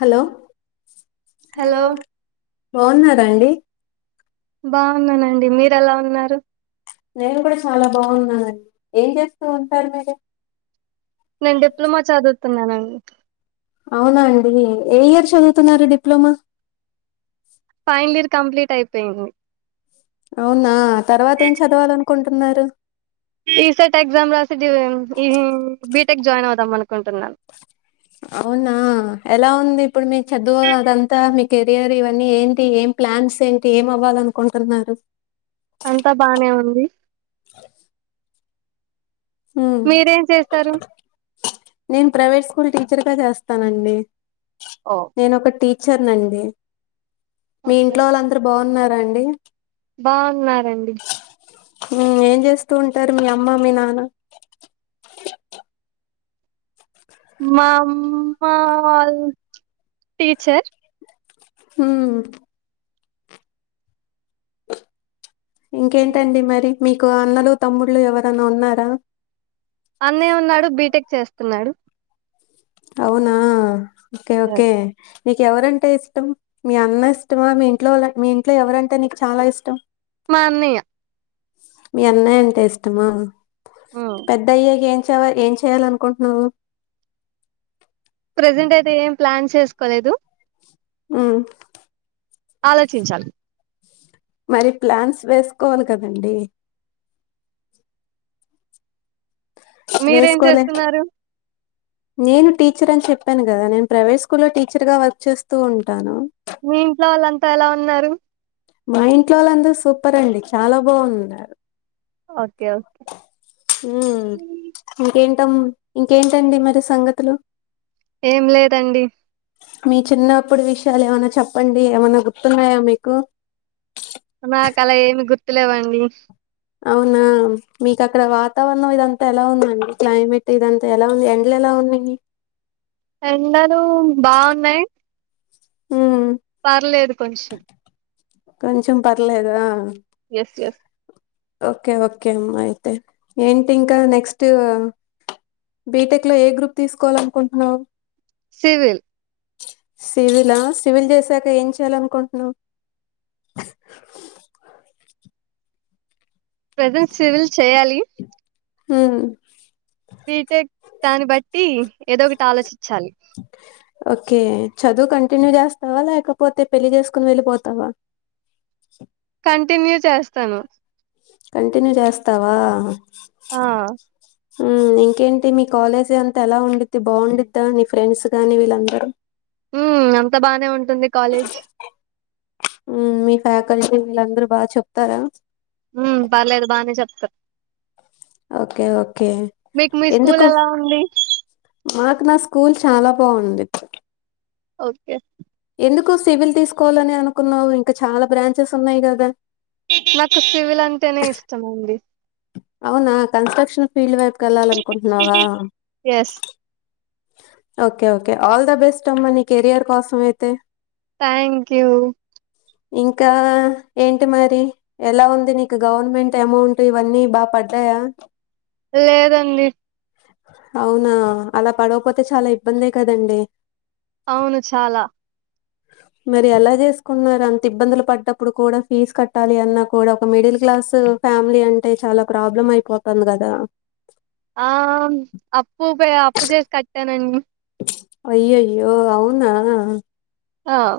Hello hello బాగున్నారా అండి బాగున్నానండి మీరు ఎలా ఉన్నారు నేను కూడా చాలా బాగున్నానండి ఏం చేస్తూ ఉంటారు మీరు నేను డిప్లొమా చదువుతున్నానండి అవునా అండి ఏ ఇయర్ చదువుతున్నారు డిప్లమా ఫైనల్ ఇయర్ కంప్లీట్ అయిపోయింది అవునా తర్వాత ఏం చదవాలనుకుంటున్నారు ఈసెట్ ఎగ్జామ్ రాసి ది ఈ బీటెక్ జాయిన్ అవుదాం అనుకుంటున్నాను అవునా ఎలా ఉంది ఇప్పుడు మీ చదువు అదంతా మీ కెరియర్ ఇవన్నీ ఏంటి ఏం ప్లాన్స్ ఏంటి ఏం అవ్వాలనుకుంటున్నారు అంతా బానే ఉంది హ్మ్ మీరేం చేస్తారు నేను ప్రైవేట్ స్కూల్ టీచర్ గా చేస్తానండి ఓ నేను ఒక టీచర్నండి మీ ఓకే ఇంట్లో వాళ్ళందరు బాగున్నారా అండి బావున్నారండి హ్మ్ ఏం చేస్తూ ఉంటారు మీ అమ్మ మీ నాన్న మా అమ్మ టీచర్ హ్మ్ ఇంకేంటండి మరి మీకు అన్నలు తమ్ముళ్లు ఎవరన్నా ఉన్నారా అన్నయ్య ఉన్నాడు బీటెక్ చేస్తున్నాడు అవునా ఓకే ఓకే నీకు ఎవరంటే ఇష్టం మీ అన్న ఇష్టమా మీ ఇంట్లో వాళ్ మీ ఇంట్లో ఎవరంటే నీకు చాలా ఇష్టం మా అన్నయ్య మీ అన్నయ్య అంటే ఇష్టమా పెద్ద అయ్యాక ఏం వచ్చావ ఏం చేయాల అనుకుంటున్నావు ప్రజెంట్ అయితే ఏం ప్లాన్ చేసుకోలేదు హ్మ్ ఆలోచించాలి మరి ప్లాన్స్ వేసుకోవాలి కదండీ మీరేం వేసుకోలే చేస్తున్నారు నేను టీచర్ అని చెప్పాను కదా నేను ప్రైవేట్ స్కూల్లో టీచర్ గా వర్క్ చేస్తూ ఉంటాను మీ ఇంట్లో వాళ్ళంతా ఎలా ఉన్నారు మా ఇంట్లోలందరూ సూపర్ అండి చాలా బావున్నారు ఓకే హ్మ్ ఇంకే తం ఇంకేంటండి మరి సంగతులు ఏం లేదండి మీ చిన్నప్పుడు విషయాలు ఏమన్నా చెప్పండి ఏమన్నా గుర్తున్నాయా మీకు నాకు అలా ఏమి గుర్తులేవండి అవునా మీకు అక్కడ వాతావరణం ఇదంతా ఎలా ఉందండి క్లైమేట్ ఇదంతా ఎలా ఉంది ఎండలు ఎలా అవునని ఎండలు బాగున్నాయి ఉమ్ పర్లేదు కొంచెం కొంచెం పర్లేదా ఎస్ ఎస్ ఓకే ఓకే అమ్మా అయితే ఏంటి ఇంకా నెక్స్ట్ బీటెక్ లో ఏ గ్రూప్ తీసుకోవాలనుకుంటున్నావు సివిల్ సివిలా సివిల్ చేసాక ఏం చేయాలి అనుకుంటున్నావు ప్రజెంట్ సివిల్ చేయాలి ఊమ్మ్ బీటెక్ దాన్ని బట్టి ఏదో ఒకటి ఆలోచించాలి ఓకే చదువు కంటిన్యూ చేస్తావా లేకపోతే పెళ్ళి చేసుకుని వెళ్ళిపోతావా కంటిన్యూ చేస్తాను కంటిన్యూ చేస్తావా ఆ ఇంకేంటి మీ కాలేజీ అంతా ఎలా ఉండిది బాగుంద్దా నీ ఫ్రెండ్స్ గాని వీళ్ళందరూ ఉమ్ అంత బాగానే ఉంటుంది కాలేజ్ మీ ఫ్యాకల్టీ వీళ్ళందరూ బాగా చెప్తారా ఉ పర్లేదు బాగానే చెప్తారు ఓకే ఓకే మీకు మీ స్కూల్ ఎందుకు ఎలా ఉంది మాకు నా స్కూల్ చాలా బావుంది ఓకే ఎందుకు సివిల్ తీసుకోవాలని అనుకున్నావు ఇంకా చాలా బ్రాంచెస్ ఉన్నాయి కదా నాకు సివిల్ అంటేనే ఇష్టం ఉంది అవునా కన్స్ట్రక్షన్ ఫీల్డ్ వైపుకు వెళ్ళాల అనుకుంటున్నావా yes okay okay all the best అమ్మ నీ కెరియర్ కోసం అయితే థ్యాంక్ యూ ఇంకా ఏంటి మరి ఎలా ఉంది నీకు గవర్నమెంట్ అమౌంట్ ఇవన్నీ బాగా పడ్ యా లేదండి అవునా అలా పడవపోతే చాలా ఇబ్బందే కదండి అవును చాలా మరి ఎలా చేసుకున్నారు అంత ఇబ్బందులు పడ్డప్పుడు కూడా ఫీజు కట్టాలి అన్నా కూడా ఒక మిడిల్ క్లాస్ ఫ్యామిలీ అంటే చాలా ప్రాబ్లం అయిపోతుంది కదా ఆ అప్పు అప్పు చేసి కట్టానండి అయ్యయ్యో అవునా ఆ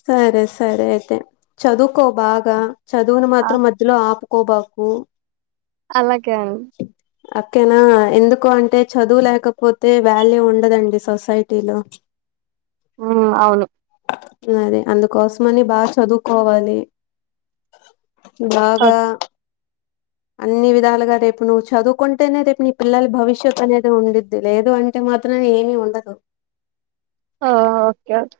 సరే సరే అయితే చదువుకో బాగా చదువును ఆ! మాత్రం మధలో ఆపకు కోబకు అలాగే అండి అక్కేనా ఎందుకు అంటే చదువు లేకపోతే వాల్యూ ఉండదండి సొసైటీలో ఉ అవును అరే అందుకోసమని బాగా చదువుకోవాలి బాగా ఓకే. అన్ని విధాలుగా రేపు నువ్వు చదువుకుంటేనే రేపు నీ పిల్లల భవిష్యత్ అనేది ఉండిద్ది లేదు అంటే మాత్రం ఏమి ఉండదు ఆ ఓకే ఓకే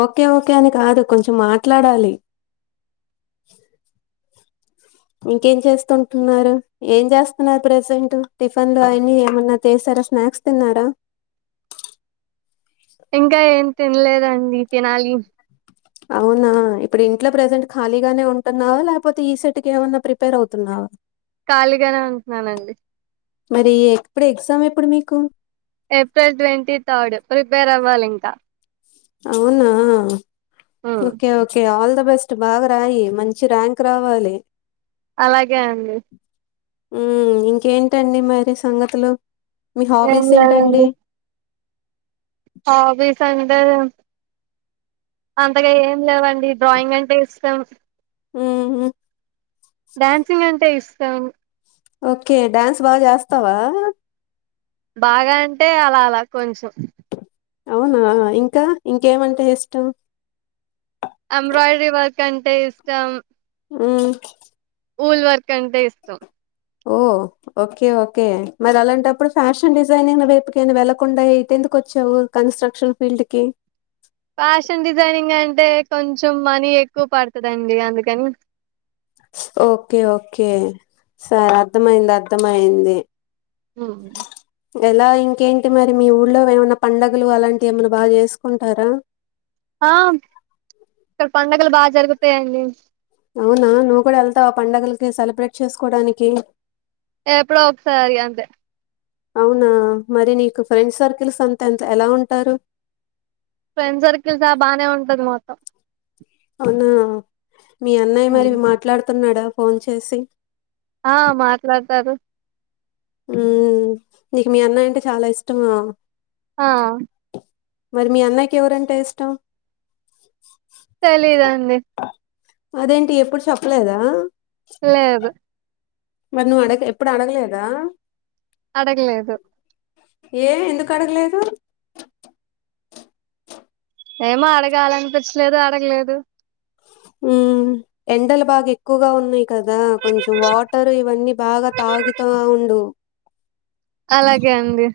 ఓకే ఓకే అని కాదు కొంచెం మాట్లాడాలి ఇంకేం చేస్తుంటున్నారు ఏం జాస్తున్నారు ప్రెసెంట్ టిఫన్ లో అయిన్ని ఏమన్నా తి ఏసారా స్నాక్స్ తిన్నారా ఇంకా ఏం తిన్నేదండి తినాలి అవునా ఇప్పుడు ఇంట్లో ప్రజెంట్ ఖాళీగానే ఉంటున్నావా లేకపోతే ఈ సెట్ కేమన్నా ప్రిపేర్ అవుతున్నావా ఖాళీగానే ఉంటున్నానండి మరి ఎప్పుడు ఎగ్జామ్ ఎప్పుడు మీకు ఏప్రిల్ ట్వంటీ థర్డ్ ప్రిపేర్ అవ్వాలి ఇంక అవునా మ్మ్ okay okay all the best బాగా రాయి మంచి ర్యాంక్ రావాలి అలాగే అండి ఊ ఇంకేంటండి మరి సంగతులు మీ ఏం హాబీస్ ఏంటండి హాబీసంటే అంతగా ఏం లేవండి డ్రాయింగ్ అంటే ఇష్టం ఊహు డ్యాన్సింగ్ అంటే ఇష్టం ఓకే డ్యాన్స్ బాగా జేస్తావా బాగా అంటే అలా అలా కొంచెం అవునా ఇంకా ఇంకేమంటే ఇష్టం అంబ్రాయిడి వర్క్ అంటే ఇష్టం ఊ ఊల్ వర్క్ అంటే ఇష్టం ఓ ఓకే ఓకే మరి అలాంటప్పుడు ఫ్యాషన్ డిజైనింగ్ వైపుకేనా వెళ్ళలకుండా ఇటెందుకు కొచ్చావు కన్స్ట్రక్షన్ ఫీల్డ్ కి ఫ్యాషన్ డిజైనింగ్ అంటే కొంచెం మనీ ఎక్కువ పడతదండి అందుకని ఓకే ఓకే సరే అర్దమైయింది అర్దమైయింది ఆ ఎలా ఇంకేంటి మరి మీ ఊళ్ళో ఏమన్నా పండగలు అలాంటివి ఏమైనా బాగా ఏసుకుంటారా ఆ ఇక్కడ పడుగలు బాగా జరుగుతాయండి అవునా నువ్వు కూడా వెళ్తావా పండుగలకి సెలబ్రేట్ చేసుకోడానికి ఎప్పుడో ఒకసారి అంతే అవునా మరి నీకు ఫ్రెండ్ సర్కిల్స్ అంతా ఎంత ఎలా ఉంటారు ఫ్రెండ్ సర్కిల్సా బానే ఉంటారు మాతో అవునా మీ అన్నయ్య మరి హ్మ్. మాట్లాడుతున్నాడా ఫోన్ చేసి ఆ మాట్లాడతారు ఊ నీకు మీ అన్నయ్య అంటే చాలా ఇష్టమా హ ఆ మరి మీ అన్నయకి ఎవరంటే ఇష్టం తెలిదండి అదేంటి ఎప్పుడు చొప్పలేదా లేదు మరి నువ్వు అడగ ఎప్పుడు అడగలేదా అడగలేదు ఏ ఎందుకు అడగలేదు ఏమో అడగాలనిపించలేదు అడగలేదు ఊ ఎండలు బాగా ఎక్కువగా ఉన్నాయ్ కదా కొంచెం వాటరు ఇవన్నీ బాగా తాగితా ఉండు అలాగే అండి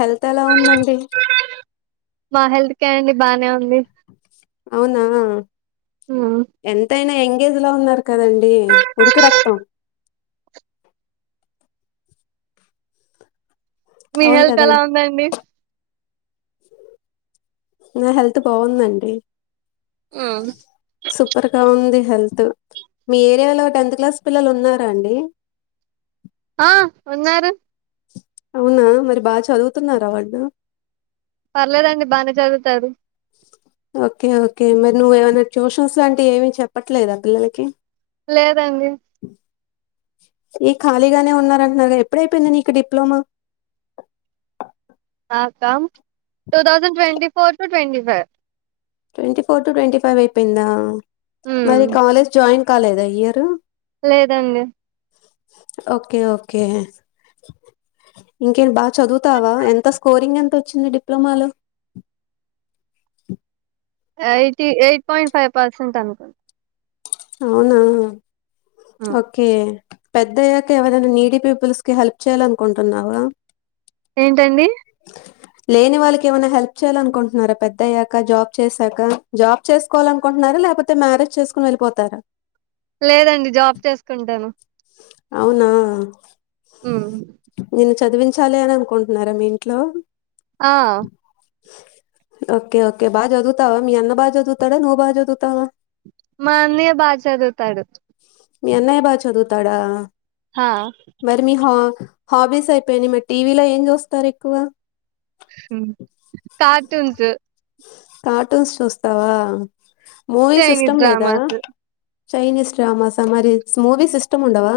హెల్త్ ఎలా ఉందండి మా హెల్త్ కే అండి బానే ఉంది అవునా హ్మ్. ఎంతైనా ఎంగేజ్ లో ఉన్నారు కదండి ఉడుకు రక్తం మీ అవును హెల్త్ ఎలా కదండి ఉందండి నా హెల్త్ బాగుందండి హ్మ్. సూపర్ గా ఉంది హెల్త్ మీ ఏరియాలో టెన్త్ క్లాస్ పిల్లలు ఉన్నారా అండి ఆ ఉన్నారు అవునా మరి బాగా చదువుతున్నారా వాళ్లు పర్లేదండి బానే చదువుతారు ఓకే ఓకే మరి నువ్వు ఏమైనా ట్యూషన్స్ లాంటివి ఏమీ చెప్పట్లేదా పిల్లలకి లేదండి ఈ ఖాళీగానే ఉన్నారంటున్నారు గా ఎప్పుడైపోయింది నీకు డిప్లమా ఆ నాకా two thousand twenty four to twenty five twenty four to twenty five అయిపోయిందా హ్మ్ మరి కాలేజ్ జాయిన్ కాలేదా ఈ ఇయరు లేదండి ఓకే ఓకే ఇంకే బాగా చదువుతావా ఎంత స్కోరింగ్ ఎంత వచ్చింది డిప్లొమాలో eighty eight point five percent అనుకోం అవునా హ్మ్ ఓకే పెద్దయ్యాక ఎవరైనా నీడీ పీపుల్స్ కి హెల్ప్ చేయాలనుకుంటున్నావా ఏంటండి లేని వాళ్ళకి ఏమైనా హెల్ప్ చేయాల అనుకుంటున్నారా పెద్ద అయ్యాక జాబ్ చేసాక జాబ్ చేసుకోవాలినుకుంటున్నారా లే లేకపోతే మ్యారేజ్ చేసుకుని వెళ్ళిపోతారా లేదండి జాబ్ చేసుకుంటాను అవునా ఉమ్ నిన్ను చదివించాలి అని అనుకుంటున్నారా మీ ఇంట్లో ఆ ఓకే ఓకే బా చదువుతావా మీ అన్న బా చదువుతాడా నువ్వు బా చదువుతావా మా అన్నయ బాగా చదువుతాడు మీ అన్నయ్య బాగా చదువుతాడా హా మరి మీ హో హాబీస్ అయిపోయినై మరి టీవీలో ఏం చూస్తారు ఎక్కువ కార్టూన్స్ కార్టూన్స్ చూస్తావా మూవీస్ చైనీస్ ఇష్టం లేదా డ్రామాస్ చైనీస్ డ్రామాసా మరి మూవిస్ ఇష్టం ఉండవా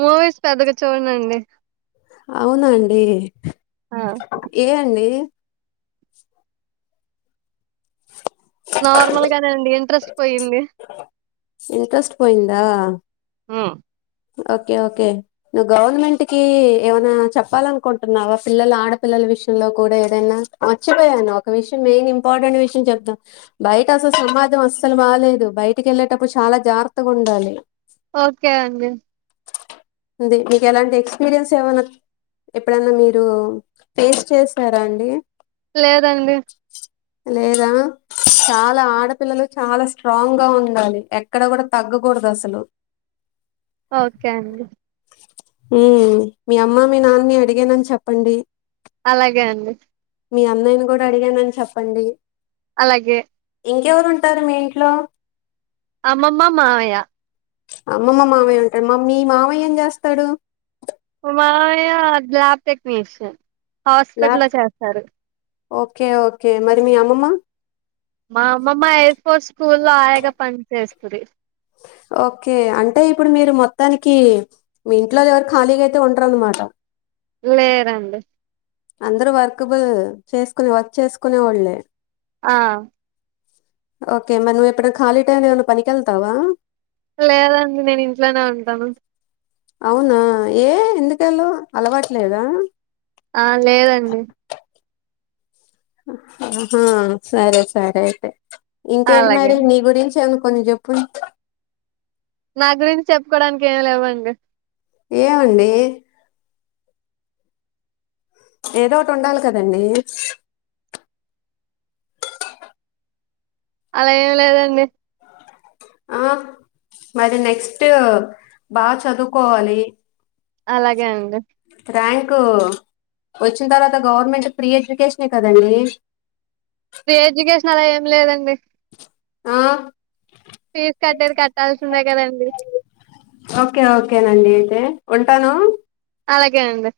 మూవీస్ పెద్దగా చూడనండి అవునాండి ఆ ఏ అండి నార్మల్ గానే అండి ఇంట్రెస్ట్ పోయింది ఇంంట్రెస్ట్ పోయిందా ఉమ్ ఓకే ఓకే నువ్వు గవర్నమెంట్ కి ఏమైనా చెప్పాలనుకుంటున్నావా పిల్లలు ఆడపిల్లలు విషయంలో కూడా ఏదైనా మర్చిపోయాను ఒక విషయం మెయిన్ ఇంపార్టెంట్ విషయం చెప్దాం బయట అసల్ స మాజం అస్సలు బాలేదు బయటికి వెళ్ళేటప్పుడు చాలా జాగ్రత్తగా ఉండాలి ఓకే అండి ది మీకు ఎలాంటి ఎక్స్పీరియన్స్ ఏమైనా ఎప్పుడన్నా మీరు ఫేస్ చేసారా అండి లేదండి లేదా చాలా ఆడపిల్లలు చాలా స్ట్రాంగ్ గా ఉండాలి ఎక్కడ కూడా తగ్గకూడదు అసలు ఓకే అండి ఊమ్ మీ అమ్మ, మీ నాన్ని, అడిగానని చెప్పండి. అలాగే అండి మీ అన్నయని గూడా అడిగానని చెప్పండి. అలాగే ఇంకెవరు ఉంటారు మీ ఇంట్లో అమ్మమ్మ మావయ్య అమ్మమ్మ, మావయ్య ఉంటా. మ మీ మావయ్య ఏం చేస్తాడు. మామయ్య ల్యాబ్ టెక్నీషియన్ హాస్పిటలో ల్యాప్ చేస్తారు. ఓకే ఓకే మరి మీ అమ్మమ్మ మా అమ్మమ్మ ఎయిర్ ఫోర్ స్కూల్లో ఆయాగా పని చేేస్తది. ఓకే అంటే ఇప్పుడు మీరు మొత్తానికీ మీ ఇంట్లోల్ ఎవరు ఖాళీగా అయితే ఉంటరన్నమాట. లేరండి అందరూ వర్కబుల్ చేసుకుని వర్క్ చేసుకునే వాళ్ళే ఆ ఓకే మరి నువ్ ఎప్పుడన్ ఖాళీ టైం ఏమన్న పనికి ఎళ్తావా. లేదండి నేను ఇంట్లోనే ఉంటాను అవునా యే ఎందుకెళ్ళవ్ అలవాట్లేదా ఆ లేదండి అహహా సరే సరే అయితే ఇంకేంటి అలాగే మరి నీ గురించను కొని జెప్పుల్ నా గురించి చెప్పుకోవడానికి ఏమి లేవండి ఏమండీ ఏదో ఓటి ఉండాలి కదండీ అలా ఏం లేదండి ఆ మరి నెక్స్ట్ బాగ్ చదువుకోవాలి అలాగే అండి ర్యాంకు వచ్చిన తర్వాత గవర్నమెంట్ ఫ్రీ ఎడ్యుకేషనే కదండి ఫ్రీ ఎడ్యుకేషన్ అలా ఏం లేదండి ఆ ఫీజు కట్టేది కట్టాల్సిందే కదండి ఓకే ఓకేనండి అయితే ఉంటాను అలాగే అండి